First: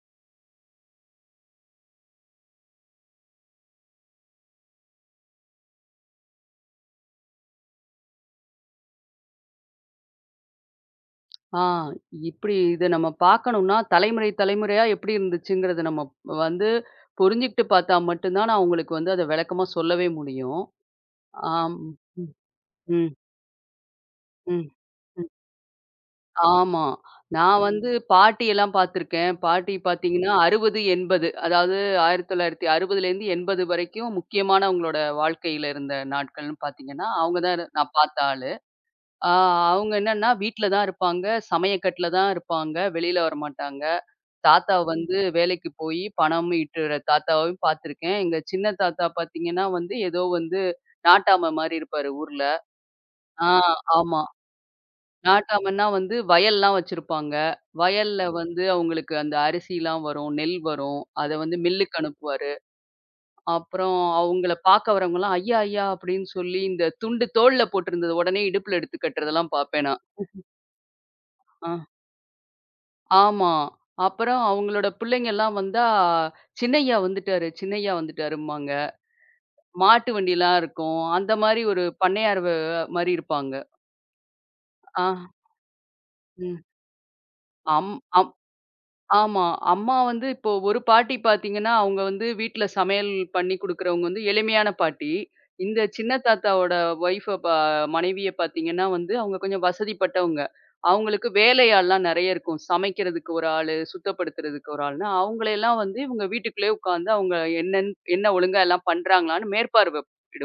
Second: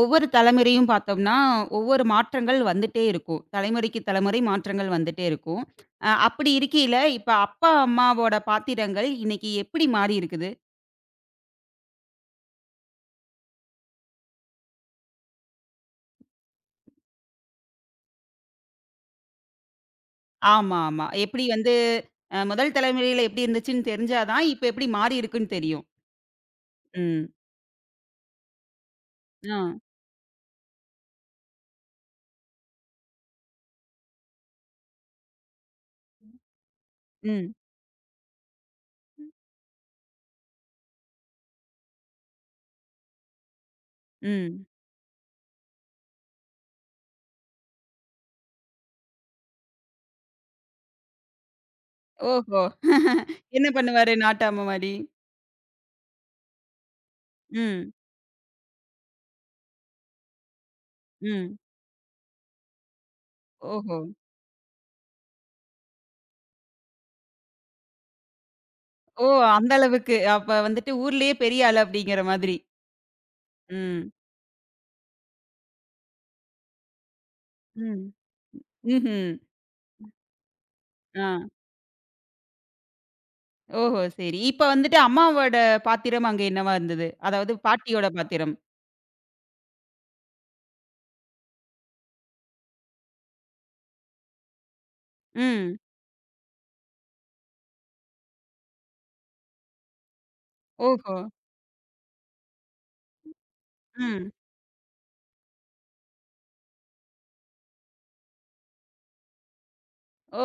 ஒவ்வொரு தலைமுறையும் பார்த்தோம்னா, ஒவ்வொரு மாற்றங்கள் வந்துட்டே இருக்கும். தலைமுறைக்கு தலைமுறை மாற்றங்கள் வந்துட்டே இருக்கும். அப்படி இருக்கையில, இப்ப அப்பா, அம்மாவோட பாத்திரங்கள் இன்னைக்கு எப்படி மாறி இருக்குது? ஆ இப்படி இத நம்ம பார்க்கணும்னா, தலைமுறை தலைமுறையா எப்படி இருந்துச்சுங்கிறத நம்ம வந்து புரிஞ்சுகிட்டு பார்த்தா மட்டும் தான், நான் உங்களுக்கு வந்து அத விளக்கமா சொல்லவே முடியும். ஆமா, ஆமா. எப்படி வந்து ஆம். ம். முதல் ம். தலைமுறையில எப்படி இருந்துச்சுன்னு தெரிஞ்சா தான், ம். இப்ப எப்படி மாறி ம். இருக்குன்னு தெரியும். ஆமா. ம். நான் வந்து பாட்டியெல்லாம் பார்த்துருக்கேன். ஆ. பாட்டி பார்த்தீங்கன்னா, 60, 80, அதாவது 1960லேருந்து 80 வரைக்கும் முக்கியமானவங்களோட வாழ்க்கையில இருந்த நாட்கள்னு பார்த்தீங்கன்னா, அவங்க ம். தான் நான் பார்த்த ஆளு. ஆ அவங்க என்னன்னா, வீட்ல தான் இருப்பாங்க. சமையக்கட்டுல தான் இருப்பாங்க. வெளியில வரமாட்டாங்க. ம். தாத்தா வந்து வேலைக்கு போயி பணமும் ஈட்டுற தாத்தாவையும் பார்த்துருக்கேன். எங்க சின்ன தாத்தா பார்த்தீங்கன்னா வந்து, ஏதோ வந்து நாட்டாம மாரி இருப்பாரு ஊர்ல. ஓஹோ! ஆ என்ன பண்ணுவாரு ஆமா. நாட்டாம மாரி? நாட்டாமன்னா வந்து வயல்லாம் வச்சிருப்பாங்க. ம். வயல்ல வந்து அவங்களுக்கு அந்த அரிசிலாம் வரும், நெல் வரும். அத ம். வந்து மில்லுக்கு அனுப்புவாரு. அப்புறம் ஓஹோ! அவங்கள பார்க்க வரவங்கலாம், "ஐயா! ஐயா!" அப்படின்னு சொல்லி இந்த துண்டு தோள்ல போட்டிருந்தது உடனே இடுப்புல எடுத்து ஓ! கட்டுறதெல்லாம் அந்த பார்ப்பேன் நான். அளவுக்கு. அப்ப வந்துட்டு ஊர்லயே பெரிய ஆ ஆளு அப்படிங்கிற மாதிரி. ஆமா. ம். அப்புறம் அவங்களோட பிள்ளைங்கலாம் வந்தா, "சின்னய்யா வந்துட்டாரு, சின்னய்யா ம். வந்துட்டாரும்பாங்க." ம்ஹ்ம். மாட்டு வண்டிலாம் இருக்கும். ஆ. அந்த மாரி ஒரு பண்ணையார் மாரி இருப்பாங்க. ஓஹோ! சரி. இப்ப வந்துட்டு ஆ, அம்மாவோட பாத்திரம் அங்க ம். என்னவா இருந்தது? அதாவது அம் பாட்டியோட அம் பாத்திரம். ஆமா. அம்மா வந்து இப்போ ஒரு பாட்டி பாத்தீங்கன்னா, அவங்க வந்து வீட்ல சமையல் பண்ணி குடுக்குறவங்க வந்து எளிமையான பாட்டி. ம். இந்த சின்ன தாத்தாவோட ஒய்ஃப ப மனைவிய பாத்தீங்கன்னா வந்து, அவங்க கொஞ்சம் வசதிப்பட்டவங்க. ஓஹோ! அவங்களுக்கு வேலையாள்லாம் நெறைய இருக்கும். சமைக்கிறதுக்கு ஒரு ஆளு, ம். சுத்தப்படுத்துறதுக்கு ஒரு ஆள்ன்னு, அவங்களையெல்லாம் வந்து இவங்க வீட்டுக்குள்ளேயே உட்காந்து அவங்க என்ன ஒழுங்கா எல்லாம் பண்றாங்களான்னு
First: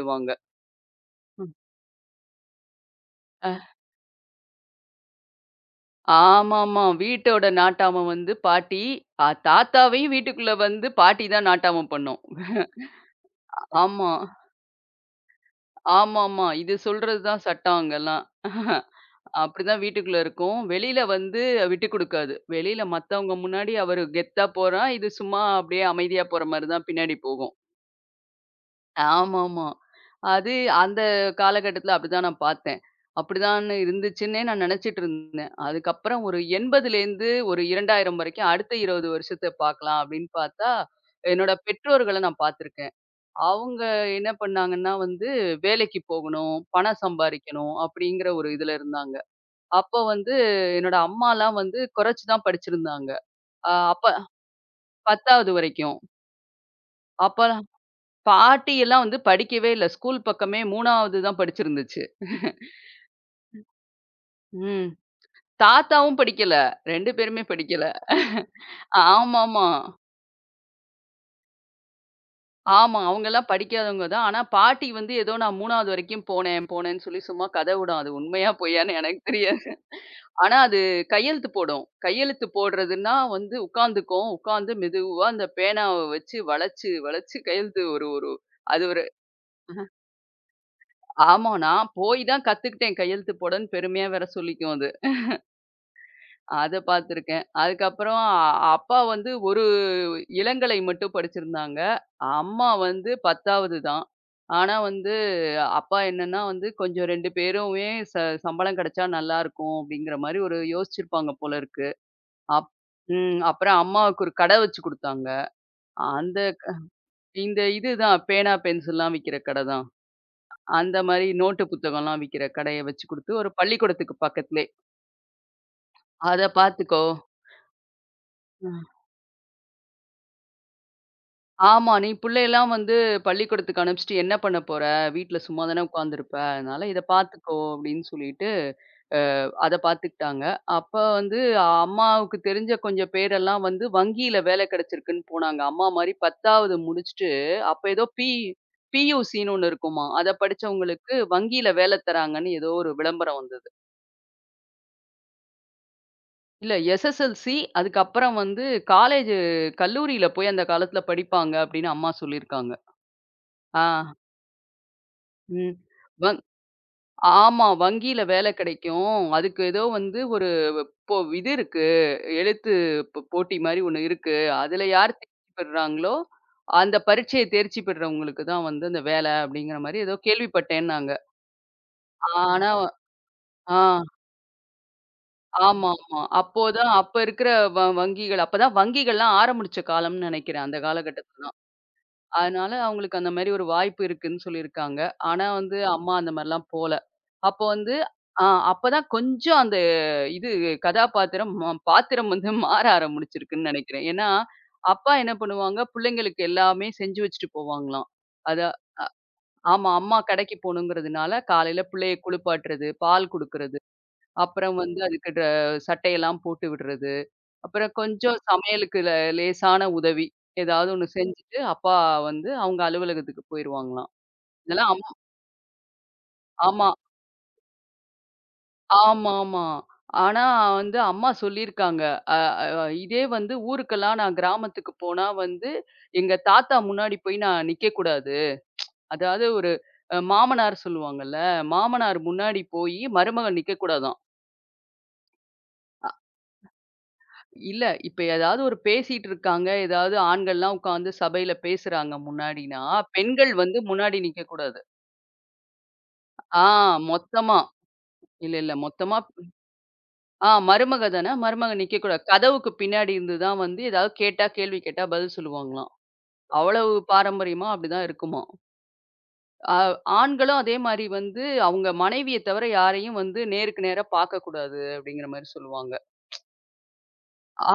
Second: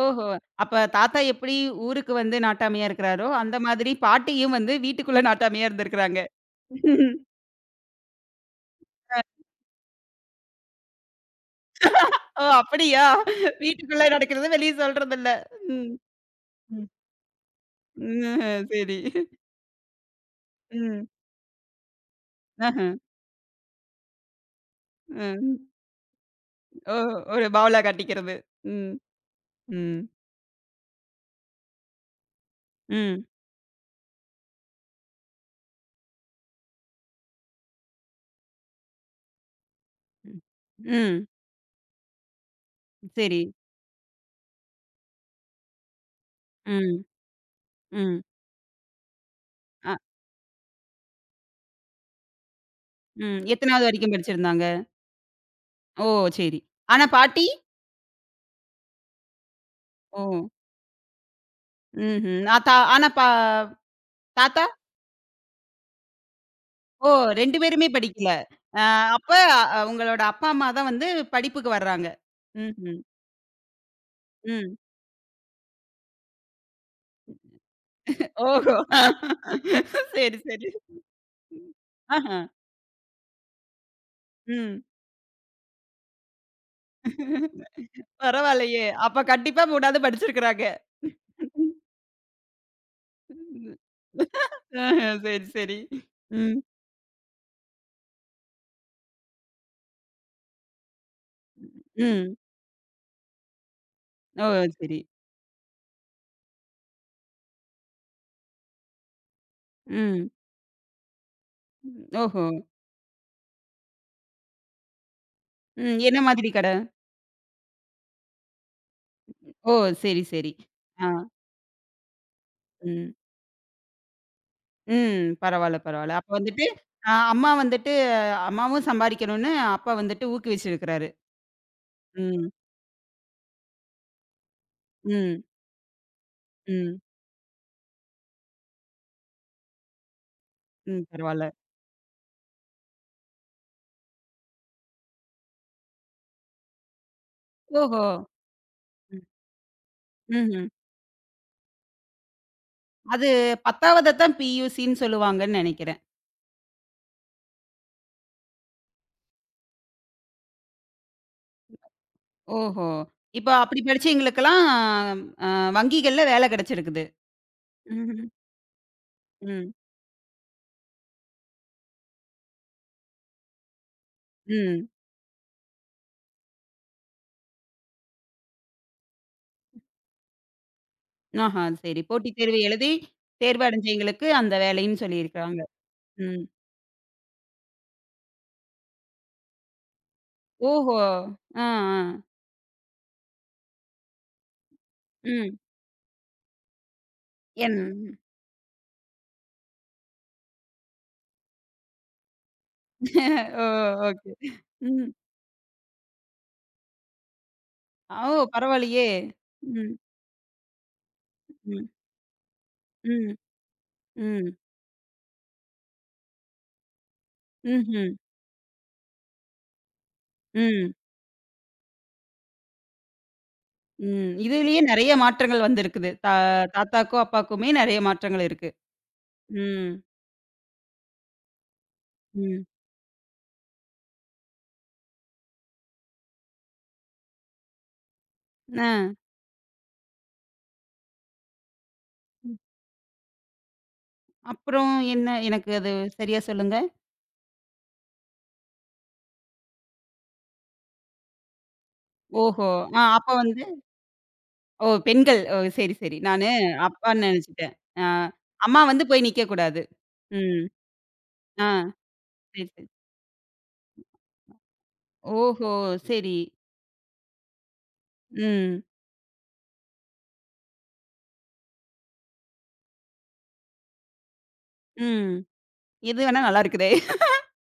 ஓஹோ! அப்ப தாத்தா ம். எப்படி ஊருக்கு வந்து நாட்டாமையா இருக்கிறாரோ, அந்த மாதிரி பாட்டியும் வந்து வீட்டுக்குள்ள நாட்டாமையா இருந்திருக்கிறாங்க. ஆமாமா. வீட்டோட நாட்டாமம் வந்து பாட்டி. தாத்தாவையும் வீட்டுக்குள்ள வந்து பாட்டி தான் நாட்டாமம் பண்ணும். ஓ! அப்படியா? வீட்டுக்குள்ள ஆமா. நடக்கிறது வெளிய சொல்றதில்ல. ம். ஆமாமா. இது ம். சொல்றது தான் சட்டம் அங்கலாம். ம். சரி. அப்படிதான் வீட்டுக்குள்ள இருக்கும். வெளியில ம். வந்து விட்டு குடுக்காது. வெளியில ஆஹ. மத்தவங்க முன்னாடி அவரு கெத்தா போறான். இது சும்மா ம். அப்படியே அமைதியா போற மாரி தான் ஓ! பின்னாடி ஒரு போகும். பாவலா காட்டிக்கிறது. ம். ஆமாமா. ம். அது அந்த காலகட்டத்தில அப்படிதான் நான் பார்த்தேன். ம். அப்படிதான் இருந்துச்சுன்னே நான் நினைச்சுட்டு இருந்தேன். அதுக்கப்புறம் ஒரு 80லேருந்து ஒரு 2000 வரைக்கும் அடுத்த 20 வருஷத்த பார்க்கலாம் அப்படின்னு பார்த்தா, ம். என்னோட பெற்றோர்கள நான் பார்த்துருக்கேன். சரி. அவங்க என்ன பண்ணாங்கன்னா வந்து, வேலைக்கு போகணும், ம். பணம் சம்பாரிக்கணும் ம். அப்படிங்கிற ஒரு இதுல இருந்தாங்க. அப்போ வந்து என்னோட அம்மாலாம் வந்து குறைச்சு தான் படிச்சிருந்தாங்க. ம். எத்தனாவது அப்ப வரைக்கும் படிச்சிருந்தாங்க? 10வது வரைக்கும். ஓ! சரி. ஆனா அப்ப பாட்டி? பாட்டி எல்லாம் வந்து படிக்கவே இல்ல. ஸ்கூல் ஓ! பக்கமே 3வது தான் படிச்சிருந்துச்சு. ம்ஹ்ம். அ தா ஆனா பா தாத்தா? ம். தாத்தாவும் படிக்கல. ஓ! 2 பேருமே 2 படிக்கல. பேருமே படிக்கல. அ அப்ப ஆமாமா. அ உங்களோட அப்பா, அம்மா தான் வந்து படிப்புக்கு வர்றாங்க. ஆமா. ம்ஹ்ம். அவங்கலாம் படிக்காதவங்க தான். ஆனா ம். பாட்டி வந்து ஏதோ நான் 3வது வரைக்கும் போனேன், போனேன்னு சொல்லி சும்மா கத விடும். அது உண்மையா ஓஹோ! பொய்யான்னு எனக்கு தெரியாது. சரி, ஆனா சரி. அது கையெழுத்து போடும். ஆஹா. கையெழுத்து போடுறதுன்னா வந்து உட்காந்துக்கும். உட்காந்து ம். மெதுவா அந்த பேனாவ வச்சு வளைச்சு, வளைச்சு கையெழுத்து ஒரு ஒரு அது பரவாயில்லையே! ஒரு அப்ப கண்டிப்பா 3வது படிச்சிருக்கிறாங்க. ஆமா. நான் போய் தான் கத்துக்கிட்டேன் கையெழுத்து போடன்னு பெருமையா வேற சொல்லிக்கும் அது. ஆஹ. சரி, சரி. ம். அத பார்த்துருக்கேன். அதுக்கப்புறம் அப்பா வந்து ஒரு இளங்கலை மட்டும் படிச்சிருந்தாங்க. ம். அம்மா வந்து 10வது தான். ஓ! ஆனா சரி. வந்து அப்பா என்னன்னா வந்து கொஞ்சம் 2 பேருமே ச சம்பளம் கிடைச்சா நல்லாருக்கும் அப்படிங்கிற ம். மாரி ஒரு யோசிச்சிருப்பாங்க போல இருக்கு. ஓஹோ! அப் ம். அப்புறம் அம்மாவுக்கு ஒரு கடை வச்சு குடுத்தாங்க. ம். என்ன அந்த மாதிரி க கடை? இந்த இதுதான் பேனா, பென்சில்லாம் விக்கிற கட ஓ! தான். சரி, சரி. அந்த ஆ. மாரி நோட்டு புத்தகம்லாம் விக்கிற கடைய வச்சு ம். குடுத்து ஒரு பள்ளிக்கூடத்துக்கு பக்கத்திலே. ம். பரவால்ல, பரவால்ல. அப்ப அத வந்துட்டு பார்த்துக்கோ. அ அம்மா வந்துட்டு அம்மாவும் சம்பாரிக்கணும்னு அப்பா வந்துட்டு ஊக்குவிச்சிருக்கிறாரு. ஆமா. நீ ம். புள்ளையெல்லாம் வந்து பள்ளிக்கூடத்துக்கு அனுப்பிச்சுட்டு என்ன பண்ண போற? வீட்ல ம். சும்மா தானே உட்காந்துருப்ப. அதனால ம். இத பார்த்துக்கோ அப்படின்னு சொல்லிட்டு, அ அத பார்த்துக்கிட்டாங்க. அப்ப ம். வந்து பரவால்ல. அம்மாவுக்கு தெரிஞ்ச கொஞ்சம் பேரெல்லாம் வந்து வங்கியில வேலை கிடைச்சிருக்குன்னு போனாங்க. அம்மா மாரி 10வது முடிச்சுட்டு, அப்ப ஓஹோ! ஏதோ ம். பியூசின்னு ஒண்ணு இருக்குமாம். அத ம்ஹ்ம். படிச்சவங்களுக்கு வங்கியில வேலை தராங்கன்னு ஏதோ ஒரு அது விளம்பரம் வந்தது. 10வத தான் பியூசின்னு சொல்லுவாங்கன்னு நெனைக்கிறேன். இல்ல எஸ்எஸ்எல்சி அதுக்கப்புறம் வந்து காலேஜ் கல்லூரியில போய் அந்த காலத்துல படிப்பாங்க அப்படின்னு அம்மா சொல்லியிருக்காங்க. ஓஹோ! இப்போ அப்படி ஆ. படிச்சவங்களுக்கெல்லாம் அ ம். வங்கிகள்ல வங் வேலை கிடைச்சிருக்குது. ஆமா. வங்கியில ம்ஹ்ம். வேலை கிடைக்கும். அதுக்கு ம். ஏதோ வந்து ஒரு இப்போ இது இருக்கு. எழுத்து போட்டி மாரி ஒண்ணு இருக்கு. அதுல ம். யார் தேர்ச்சி பெறுறாங்களோ, அந்த பரீட்சைய தேர்ச்சி பெற்றவங்களுக்கு தான் வந்து அந்த வேலை அப்படிங்கிற மாரி ஏதோ கேள்விப்பட்டேன்னாங்க. ஆஹா. சரி. போட்டித் தேர்வு ஆனா எழுதி தேர்வு ஆ அடைஞ்சவங்களுக்கு அந்த வேலைன்னு சொல்லியிருக்காங்க. ஆமாமா. ம். அப்போதான் அப்ப இருக்கிற வங்கிகள் அப்பதான் வங்கிகள்லாம் ஆரம்பிச்ச காலம்னு நெனைக்கிறேன். அந்த ஓஹோ! காலகட்டத்துல. ஆ, ஆ. அதனால அவங்களுக்கு அந்த மாரி ஒரு வாய்ப்பு இருக்குன்னு சொல்லியிருக்காங்க. ஆனா ம். வந்து அம்மா அந்த மாரிலாம் போல. அப்போ வந்து என் ஆ அப்பதான் கொஞ்சம் அந்த இது கதாபாத்திரம் பாத்திரம் வந்து மாற ஓ! ஆரம்பிச்சிருக்குன்னு நெனைக்கிறேன். ஏன்னா, ஓகே. ம். அப்பா என்ன பண்ணுவாங்க, பிள்ளைங்களுக்கு எல்லாமே செஞ்சு வச்சுட்டு போவாங்களாம். ஓ! அத பரவாயில்லையே! ஆமா, ம், அம்மா கடைக்கு போணுங்கிறதுனால காலையில ம், பிள்ளைய குளிப்பாட்டுறது, பால் ம், குடுக்குறது, ம், அப்புறம் வந்து அதுக்கு சட்டையெல்லாம் போட்டு விடுறது. அப்புறம் ம்ஹ்ம். கொஞ்சம் சமையலுக்கு லேசான உதவி. ஏதாவது ம், ஒண்ணு செஞ்சுட்டு, அப்பா வந்து அவங்க அலுவலகத்துக்கு போயிருவாங்களாம். ம். இதுலயே இதெல்லாம் அம் நெறைய மாற்றங்கள் வந்திருக்குது. ஆமா. தாத்தாக்கும், அப்பாக்குமே நெறைய மாற்றங்கள் இருக்கு. ஆமாமா. ம், ஆனா வந்து அம்மா சொல்லியிருக்காங்க. அ ம். அ இதே வந்து ஊருக்கெல்லாம் நான் கிராமத்துக்கு போனா வந்து, எங்க தாத்தா முன்னாடி போய் நான் நிக்கக்கூடாது. ஆ. அதாவது ஒரு மாமனார் சொல்லுவாங்கல்ல, மாமனார் முன்னாடி போயி மருமகன் நிக்கக்கூடாதாம். அப்புறம் என்ன? எனக்கு அது சரியா சொல்லுங்க. இல்ல. இப்ப ஏதாவது ஒரு பேசிட்டு இருக்காங்க. ஏதாவது ஆண்கள்லாம் உட்கார்ந்து சபையில பேசுறாங்க ஓஹோ! முன்னாடின்னா, ஆ அப்ப பெண்கள் வந்து வந்து முன்னாடி நிக்கக்கூடாது. ஓ! பெண்கள். ஓ! சரி, சரி. ஆ அப்பான்னு மொத்தமா. நெனச்சுட்டேன். ஆ. இல்ல, இல்ல. அம்மா வந்து மொத்தமா. போய் நிக்கக்கூடாது. ம். மருமக தானே. ஆ. மருமக நிக்கக்கூடாது. சரி, கதவுக்கு சரி. பின்னாடி இருந்து தான் வந்து ஏதாவது கேட்டா கேள்வி கேட்டா பதில் ஓஹோ! சொல்லுவாங்களாம். சரி. அவ்வளவு பாரம்பரியமா அப்படிதான் இருக்குமாம். ம். அ ஆண்களும் அதே மாரி வந்து அவங்க மனைவிய தவிர யாரையும் வந்து நேருக்கு நேரா பார்க்கக்கூடாது அப்படிங்கிற ம். மாரி சொல்லுவாங்க. இது வேணா நல்லா இருக்குதே!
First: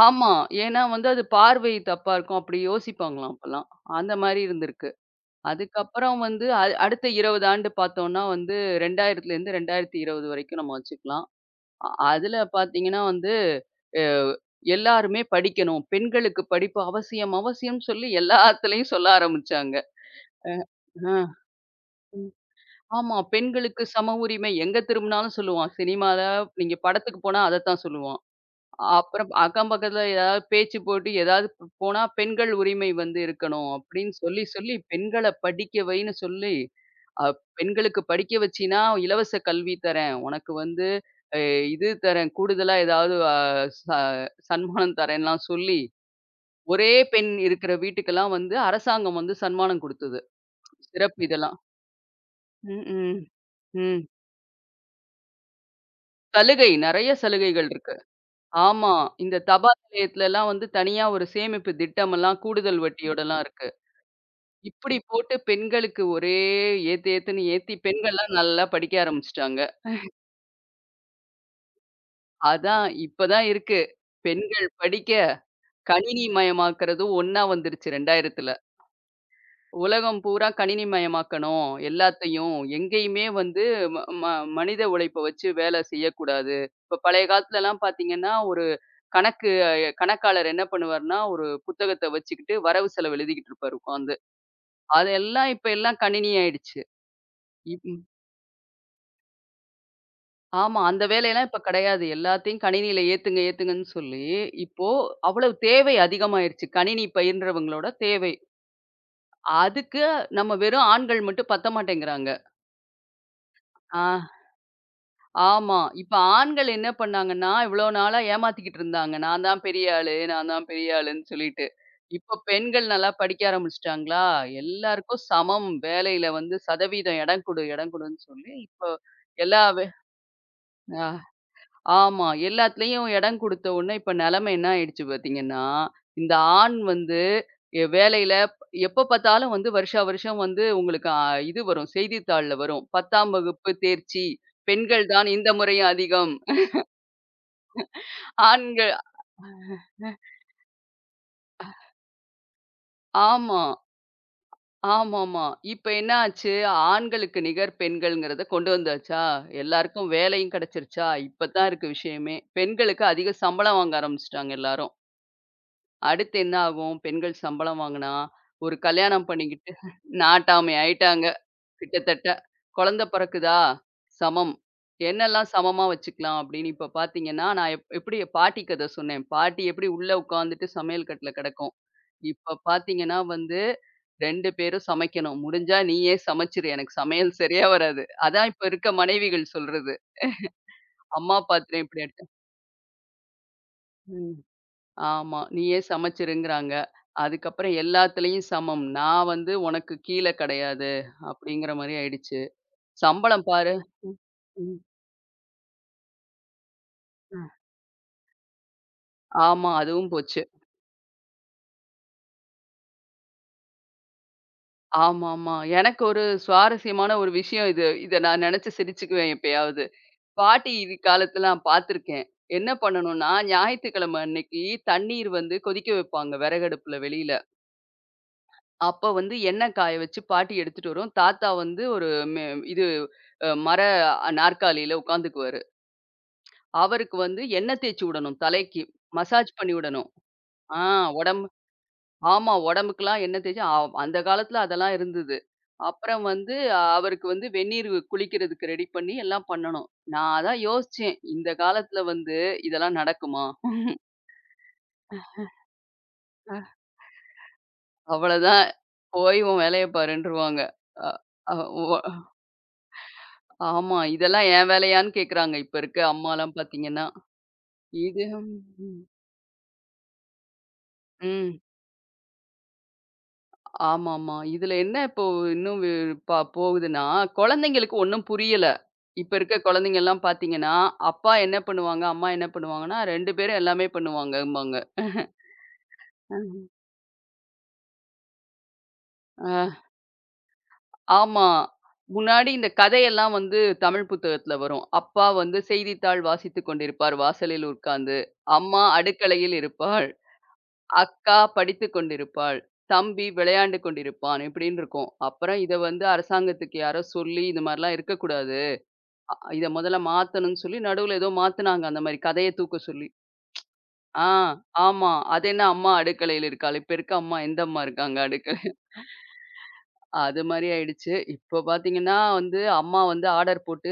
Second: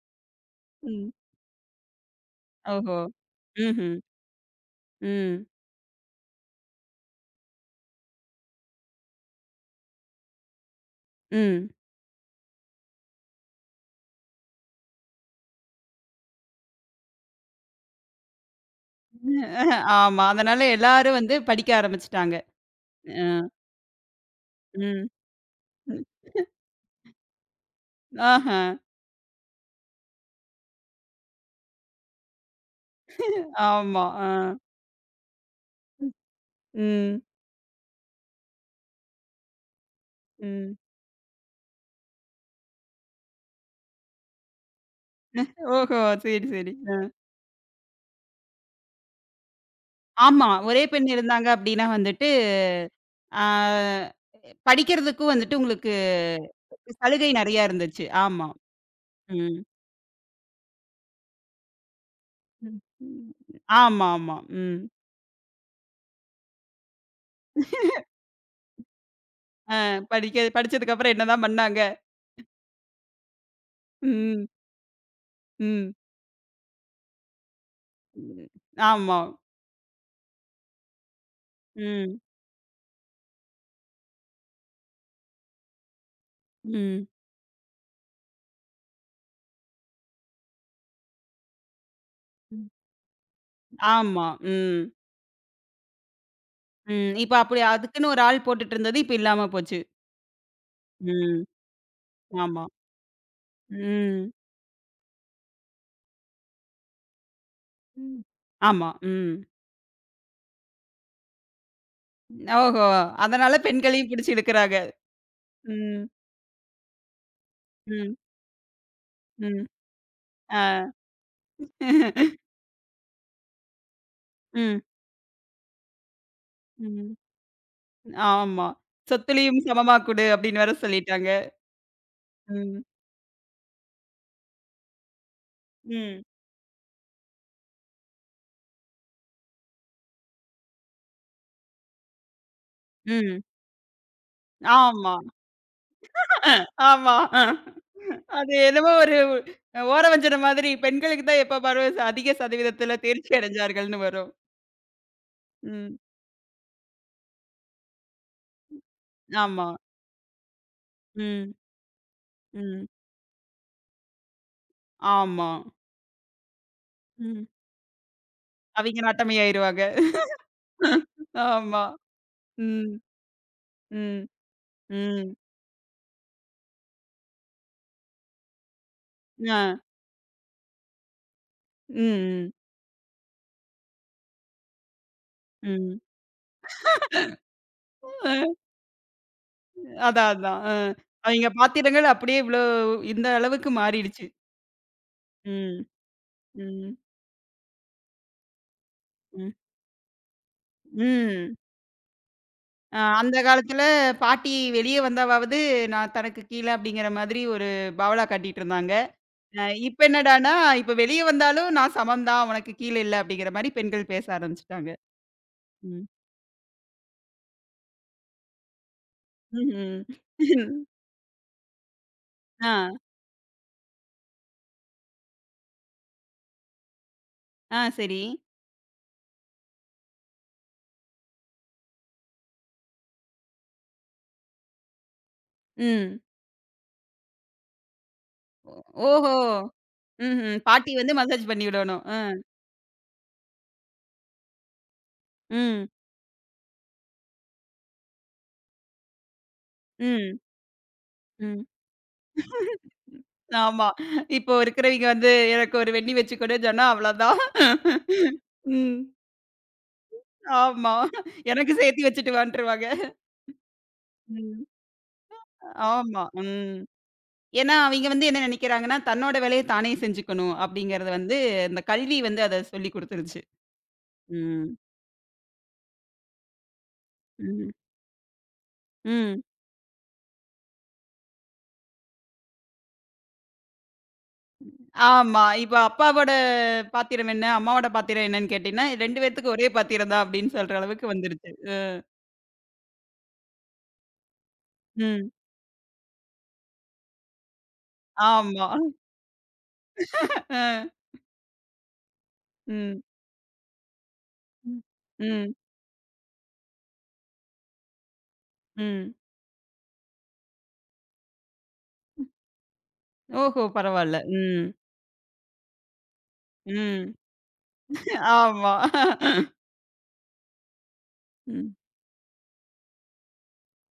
ஆமா. ஏன்னா வந்து ம். அது பார்வை தப்பா இருக்கும். அப்படி ஓஹோ! யோசிப்பாங்களாம் அப்பலாம். ம்ஹ்ம். அந்த மாரி இருந்திருக்கு. ம். அதுக்கப்புறம் வந்து அடுத்த 20 ஆண்டு பார்த்தோம்னா வந்து 2000லேருந்து 2020 வரைக்கும் நம்ம வச்சுக்கலாம். ம். அ அதில பார்த்தீங்கன்னா வந்து அ எல்லாருமே படிக்கணும். பெண்களுக்கு படிப்பு அவசியம், அவசியம்ன்னு சொல்லி எல்லாத்துலயும் சொல்ல ஆரம்பிச்சாங்க. ஆமா. அ அதனால ஆ எல்லாரும் வந்து படிக்க ம். ஆரம்பிச்சுட்டாங்க. ஆமா. அ. பெண்களுக்கு சம உரிமை எங்க ம். திரும்பினாலும் சொல்லுவான். ம். சினிமால நீங்க படத்துக்கு போனா அதத்தான் சொல்லுவான். ஆஹா. அப்புறம் அக்கம் பக்கத்துல ஏதாவது பேச்சு போட்டி ஏதாவது போனா பெண்கள் உரிமை வந்து இருக்கணும் ஆமா. அப்படின்னு ஆ. சொல்லி, சொல்லி பெண்கள படிக்க வைன்னு சொல்லி, ம். அ பெண்களுக்கு படிக்க வச்சீன்னா இலவச கல்வி தரேன். உனக்கு ம். வந்து அ இது தரேன் கூடுதலா ஏதாவது அ ச சன்மானம் தரேன்லாம் சொல்லி, ஓஹோ! சரி, சரி. ஒரே அ. பெண் இருக்கிற வீட்டுக்கெல்லாம் வந்து அரசாங்கம் வந்து சன்மானம் குடுத்தது. ஆமா. ஒரே பெண் சிறப்பு இருந்தாங்க இதெல்லாம். அப்டின்னா வந்துட்டு, ம், ம். ஆ ம். படிக்கிறதுக்கும் வந்துட்டு உங்களுக்கு சலுகை, நெறைய சலுகை நெறையா சலுகைகள் இருக்கு. இருந்துச்சு. ஆமா. ஆமா. இந்த ம். தபால் நிலையத்துலலாம் வந்து தனியா ஒரு சேமிப்பு திட்டமெல்லாம் ம். கூடுதல் ம். வட்டியோடலாம் இருக்கு. ஆமா, ஆமா. ம். இப்படி போட்டு பெண்களுக்கு ஒரே ஏத்து ஏத்துன்னு ஏத்தி பெண்கள்லாம் நல்லா படிக்க ஆரம்பிச்சுட்டாங்க. படிக்க படிச்சதுக்கு அப்புறம் என்னதான் பண்ணாங்க? அதான் இப்ப தான் இருக்கு. ம். பெண்கள் படிக்க ம். கணினி மயமாக்குறதும் ஒண்ணா வந்துருச்சு ம். 2000த்துல. ஆமா. உலகம் பூரா கணினிமயமாக்கணும். ம். எல்லாத்தையும். எங்கேயுமே வந்து ம ம மனித உழைப்ப வச்சு வேலை செய்யக்கூடாது. இப்ப ம். பழைய காலத்துலலாம் பார்த்தீங்கன்னா, ஒரு கணக்கு கணக்காளர் என்ன பண்ணுவாருன்னா, ஒரு புத்தகத்த வச்சுக்கிட்டு ம். வரவு செலவு எழுதிக்கிட்டு இருப்பாரு உட்காந்து. ஆமா. ம். அதெல்லாம் இப்ப எல்லாம் கணினி ஆயிடுச்சு. ம். இப்ப அப்படி ம். அதுக்குன்னு ஒரு ஆள் போட்டுட்டு இருந்தது. இப்ப இல்லாம போச்சு. ஆமா. அந்த ம். வேலையெல்லாம் இப்ப கிடையாது. எல்லாத்தையும் ஆமா. கணினியில ஏத்துங்க, ஏத்துங்கன்னு சொல்லி, ம். இப்போ அவ்வளவு தேவை அதிகமாயிருச்சு. கணினி பயின்றவங்களோட ம். தேவை. ஆமா. ம். அதுக்கு நம்ம வெறும் ஆண்கள் மட்டும் பத்த மாட்டேங்கிறாங்க. ஓஹோ! அதனால ஆ. பெண்களையும் பிடிச்சு இழுக்குறாங்க. ஆமா. ம். இப்ப ஆண்கள் என்ன பண்ணாங்கன்னா, இவ்ளோ ம். நாளா ஏமாத்திக்கிட்டு இருந்தாங்க. நான் தான் ம். பெரிய ஆளு, நான் ஆ. தான் பெரிய ஆளுன்னு சொல்லிட்டு. இப்ப பெண்கள் நல்லா படிக்க ஆரம்பிச்சுட்டாங்களா, ம். எல்லாருக்கும் சமம் வேலையில வந்து ம். சதவீதம் இடம் கொடு, இடம் கொடுன்னு சொல்லி ஆமா. இப்போ சொத்துலயும் எல்லா வே சமமா குடு அப்படின்னு வேற அ சொல்லிட்டாங்க. ஆமா. ம். எல்லாத்துலயும் இடம் குடுத்த உடனே இப்ப நிலைமை என்ன ஆயிடுச்சு பார்த்தீங்கன்னா, ம். இந்த ஆண் வந்து வேலையில எப்ப பார்த்தாலும் வந்து வருஷா வருஷம் வந்து உங்களுக்கு இது வரும், செய்தித்தாள்ல வரும். 10ஆம் ம். வகுப்பு தேர்ச்சி, பெண்கள் ஆமா. தான் இந்த முறை அதிகம். அ ஆமா. அ. அது என்னமோ ஆண்கள் ஒரு ஓர வஞ்சன மாதிரி பெண்களுக்கு தான் எப்ப பாரு அதிக சதவீதத்துல தேர்ச்சி ஆமா. அடைஞ்சார்கள்ன்னு வரும். ஆமாமா. இப்ப ம். என்ன ஆச்சு, ஆண்களுக்கு நிகர் பெண்கள்ங்கிறத கொண்டு வந்தாச்சா, ஆமா. எல்லாருக்கும் வேலையும் கிடைச்சிருச்சா, இப்ப ம். தான் இருக்கு விஷயமே. ம். பெண்களுக்கு அதிக சம்பளம் வாங்க ஆரம்பிச்சுட்டாங்க எல்லாரும். ஆமா. அடுத்து என்ன ஆகும், பெண்கள் ம். சம்பளம் வாங்குனா, ஒரு அவிங்க கல்யாணம் நாட்டமை பண்ணிக்கிட்டு ஆயிருவாங்க. நாட்டாமை ஆயிட்டாங்க. ஆமா. கிட்டத்தட்ட ம். குழந்தை பிறக்குதா? ம். சமம். ம். என்னெல்லாம் சமமா வச்சுக்கலாம் அப்படின்னு இப்ப பார்த்தீங்கன்னா, நான் எப்படி என் பாட்டி கத சொன்னேன். பாட்டி அ. எப்படி உள்ள உட்காந்துட்டு சமையல் கட்டுல கிடக்கும். ம். ம். இப்ப பார்த்தீங்கன்னா வந்து 2 பேரும் சமைக்கணும். முடிஞ்சா ம். நீயே சமைச்சிரு. எனக்கு சமையல் சரியா வராது. அதான் அ இப்ப இருக்க மனைவிகள் சொல்றது. அதான், அதான். அம்மா அவிங்க பாத்திரம் இப்படி பாத்திரங்கள் எடுத்து அப்படியே இந்த அளவுக்கு மாறிடுச்சு. ம். ஆமா. நீயே ம். சமைச்சிருங்கிறாங்க. ம். அதுக்கப்புறம் எல்லாத்துலயும் சமம். நான் ம். வந்து உனக்கு கீழ கிடையாது ம். அப்படிங்கிற மாரி ஆயிடுச்சு. அந்த சம்பளம் பாரு. காலத்துல ம். பாட்டி ம். வெளிய வந்தாவாவது, நான் தனக்கு கீழ அப்படிங்கிற மாதிரி அ. ஒரு பாவலா காட்டிட்டு இருந்தாங்க. அ ஆமா. இப்ப அதுவும் போச்சு. என்னடான்னா, இப்ப வெளிய வந்தாலும் நான் சமம் தான், உனக்கு கீழ இல்ல அப்படிங்கிற மாரி பெண்கள் பேச ஆரம்பிச்சுட்டாங்க. ஆமாமா. எனக்கு ம். ஒரு சுவாரஸ்யமான ஒரு விஷயம் இது. இத நான் நெனச்சு சிரிச்சுக்குவேன் எப்பயாவது. ம்ஹ்ம். பாட்டி இது காலத்துல நான் பார்த்துருக்கேன். ஆ, என்ன பண்ணணும்னா, ஞாயித்துக்கிழமை அன்னைக்கு தண்ணீர் வந்து கொதிக்க வைப்பாங்க விறகடுப்புல வெளியில. ஆ சரி. அப்ப வந்து எண்ணெய் காய வச்சு பாட்டி எடுத்துட்டு வரும். தாத்தா வந்து ஒரு மெ இது அ மர நாற்காலியில உட்காந்துக்குவாரு. ம். அவருக்கு வந்து எண்ணெய் தேய்ச்சு விடணும் தலைக்கு. ஓஹோ! மசாஜ் பண்ணி விடணும். ம்ஹ்ம். ஆ பாட்டி வந்து உடம்பு மசாஜ் பண்ணி விடணும். அ. ஆமா. உடம்புக்குலாம் எண்ணெய் தேய்ச்சு அந்த காலத்துல அதெல்லாம் இருந்தது. ம். அப்புறம் வந்து அவருக்கு வந்து வெந்நீர் குளிக்கிறதுக்கு ரெடி பண்ணி எல்லாம் பண்ணணும். நான் ம். அதான் யோசிச்சேன். இந்த ம். காலத்துல வந்து இதெல்லாம் நடக்குமா? ஆமா. இப்போ இருக்கிறவைங்க வந்து, எனக்கு ஒரு வெண்ணி வச்சு அ. குடுன்னு சொன்னா அவ்வளோதான். அவ்வளதான். ம். போய் உன் வேலைய பாருன்ருவாங்க. ஆமா. அ அ எனக்கு ஒ சேர்த்தி வச்சுட்டு வான்ட்டுருவாங்க. ஆமா. இதெல்லாம் ம். என் வேலையான்னு கேட்குறாங்க. இப்ப இருக்க ஆமா. அம்மாலாம் ம். பார்த்தீங்கன்னா. ஏன்னா, அவிங்க இது வந்து என்ன நெனைக்கிறாங்கன்னா, தன்னோட வேலைய தானே செஞ்சுக்கணும் அப்படிங்கிறது வந்து ம். இந்த கல்வி வந்து அத சொல்லிக் குடுத்துருச்சு. ஆமாமா. ம். இதுல என்ன இப்போ இன்னும் வி போகுதுன்னா, ம். குழந்தைங்களுக்கு ஒண்ணும் புரியல. இப்ப ம். இருக்க குழந்தைங்கலாம் பார்த்தீங்கன்னா, அப்பா என்ன பண்ணுவாங்க, அம்மா என்ன பண்ணுவாங்கன்னா, 2 பேரும் எல்லாமே பண்ணுவாங்கம்பாங்க. ஆமா. இப்ப அப்பாவோட பாத்திரம் என்ன? அம்மாவோட பாத்திரம் என்னன்னு கேட்டீங்கன்னா, 2 பேத்துக்கும் ஒரே அ பாத்திரம் தான் அப்படின்னு சொல்ற அளவுக்கு ஆமா. வந்துருச்சு. அ. முன்னாடி இந்த கதையெல்லாம் வந்து தமிழ் புத்தகத்துல வரும். அப்பா ம். வந்து செய்தித்தாள் வாசித்துக் கொண்டிருப்பார் வாசலில் உட்கார்ந்து. ஆமா. அம்மா அடுக்கலையில் இருப்பாள். அ. அக்கா படித்துக் கொண்டிருப்பாள். ம். தம்பி விளையாண்டு கொண்டிருப்பான் இப்படின்னு ம். இருக்கும். ம். அப்புறம் இத வந்து அரசாங்கத்துக்கு யாரோ சொல்லி, இந்த மாரிலாம் இருக்கக்கூடாது. ம். இத மொதல்ல மாத்தணும்னு சொல்லி, நடுவுல ஏதோ மாத்துனாங்க. அந்த மாரி கதைய தூக்க சொல்லி. ஓஹோ! பரவால்ல. ஆ, ம். ஆமா. அது என்ன அம்மா அடுக்கலையில இருக்காள். இப்ப இருக்க ம். அம்மா எந்த அம்மா இருக்காங்க அடுக்கல. ஆமா. அது மாரி ஆயிடுச்சு. இப்போ ம். பாத்தீங்கன்னா வந்து, அம்மா வந்து ஆர்டர் போட்டு,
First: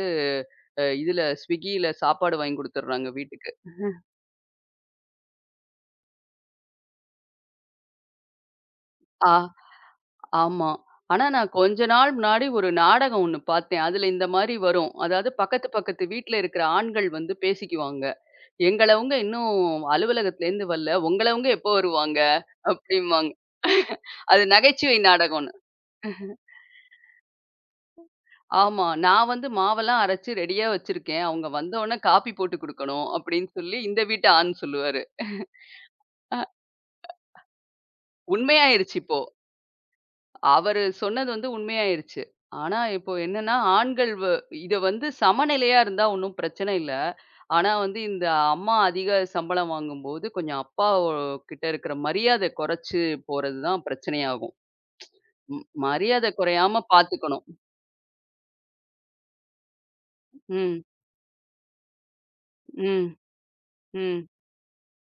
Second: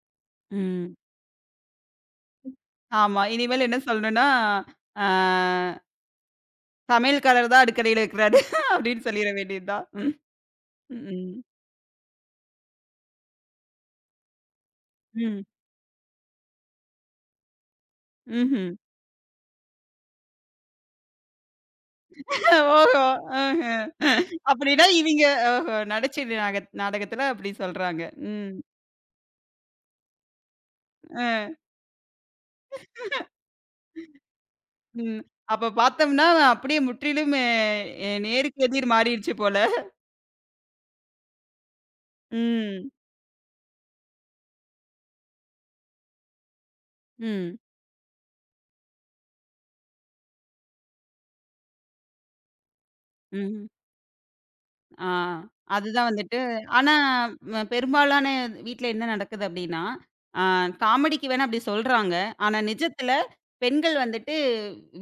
ம். இதுல Swiggyல சாப்பாடு வாங்கி குடுத்துடுறாங்க ஆமா. வீட்டுக்கு. இனிமேல் என்ன சொல்லணும்னா, ஆ "சமையல்காரர் தான் அடுக்கறையில இருக்கிறாரு" அப்படின்னு ஆ. சொல்லிற வேண்டியது தான். ம். ஆமா. ஆனா ம். நான் கொஞ்ச நாள் முன்னாடி ஒரு நாடகம் ஒண்ணு பார்த்தேன். அதுல இந்த மாரி வரும். அதாவது ம். பக்கத்து பக்கத்து வீட்ல இருக்கிற ஆண்கள் வந்து பேசிக்குவாங்க. ம்ஹ்ம். எங்களவங்க இன்னும் அலுவலகத்துலேருந்து வரல. உங்களவங்க எப்போ வருவாங்க? ஓஹோ! அப்டிம்பாங்க. ஆஹ. அது அப்படின்னா நகைச்சுவை இவிங்க நாடகம்னு. ஓஹோ! நடிச்ச நாக நாடகத்துல அப்படி சொல்றாங்க. ம். ஆமா. நான் வந்து மாவெல்லாம் அரைச்சு ரெடியா வச்சிருக்கேன். அ. அவங்க வந்தோனே காப்பி போட்டு குடுக்கணும். அப்டின்னு சொல்லி இந்த வீட்டு ஆண் சொல்லுவாரு. ம். அப்ப பார்த்தோம்னா அப்படியே முற்றிலும் நேருக்கு எதிர் உண்மையாயிருச்சு இப்போ. மாறிடுச்சு போல. அவரு சொன்னது வந்து உண்மையாயிருச்சு. ஆனா, ம். இப்போ என்னன்னா, ஆண்கள் வ இத வந்து சமநிலையா இருந்தா ஒண்ணும் பிரச்சனை இல்ல. ம். ஆனா வந்து இந்த அம்மா அதிக சம்பளம் வாங்கும்போது, கொஞ்சம் அப்பா கிட்ட இருக்கிற மரியாதை குறைச்சு போறது ம். தான் பிரச்சனையாகும். ஆ. ம். அதுதான் மரியாதை வந்துட்டு குறையாம ஆனா பார்த்துக்கணும். பெரும்பாலான வீட்ல என்ன நடக்குது அப்டின்னா, ஆ ம். காமெடிக்கு வேணா அப்டி சொல்றாங்க. ஆனா ம். நிஜத்துல பெண்கள் ம். வந்துட்டு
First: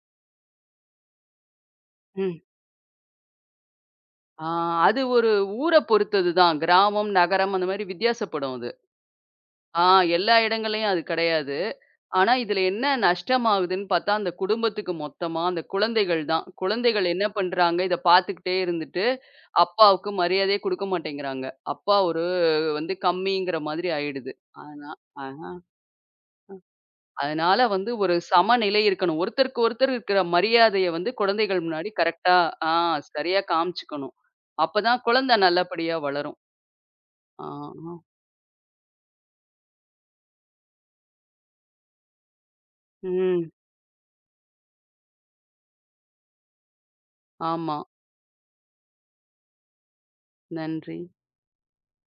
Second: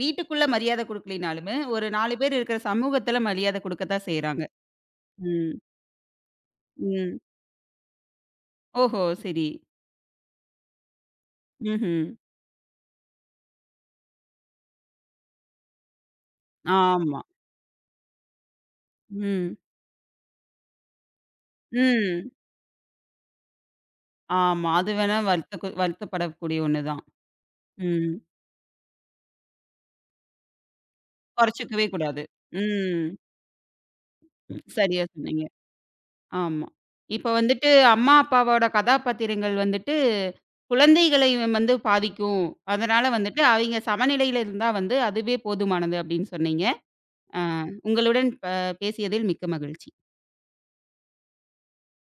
வீட்டுக்குள்ள மரியாத குடுக்கலினாலுமே, ஒரு 4 பேர் ம். இருக்கிற சமூகத்துல மரியாத குடுக்க தான் செய்றாங்க. ஆ அது ஒரு ம். ஊர பொறுத்தது தான். கிராமம், ம். நகரம் அந்த மாரி வித்தியாசப்படும் அது. ஓஹோ! சரி. ஆ எல்லா இடங்கள்லயும் அது கிடையாது. ம்ஹ்ம். ஆனா, இதுல என்ன நஷ்டமாகுதுன்னு பார்த்தா, அந்த குடும்பத்துக்கு மொத்தமா அந்த குழந்தைகள் தான். குழந்தைகள் ஆமா. என்ன பண்றாங்க, இத பார்த்துக்கிட்டே இருந்துட்டு, ம். அப்பாவுக்கு மரியாதையே குடுக்க மாட்டேங்கிறாங்க. அப்பா ஒரு ம். வந்து கம்மிங்கிற மாதிரி ஆயிடுது. ஆமா. ஆனா அது வேணா ஆஹா. வருத்தக்கு வருத்தப்படக்கூடிய ஒண்ணுதான். அதனால வந்து ஒரு ம். சமநிலை இருக்கணும். ஒருத்தருக்கு ஒருத்தர் இருக்கிற மரியாதைய வந்து குழந்தைகள் கொறச்சுக்கவே முன்னாடி கூடாது. கரெக்ட்டா ஆ ம். சரியா காமிச்சுக்கணும். அப்பதான் சரியா குழந்தை சொன்னீங்க. நல்லபடியா வளரும். ஆமா. இப்ப ஆ. வந்துட்டு ஆ. அம்மா, அப்பாவோட கதாபாத்திரங்கள் வந்துட்டு குழந்தைகளையும் வந்து பாதிக்கும். அதனால வந்துட்டு ம். அவைங்க சமநிலையில இருந்தா வந்து அதுவே போதுமானது அப்படின்னு சொன்னீங்க. அ ஆமா. உங்களுடன் பேசியதில் மிக்க மகிழ்ச்சி. நன்றி.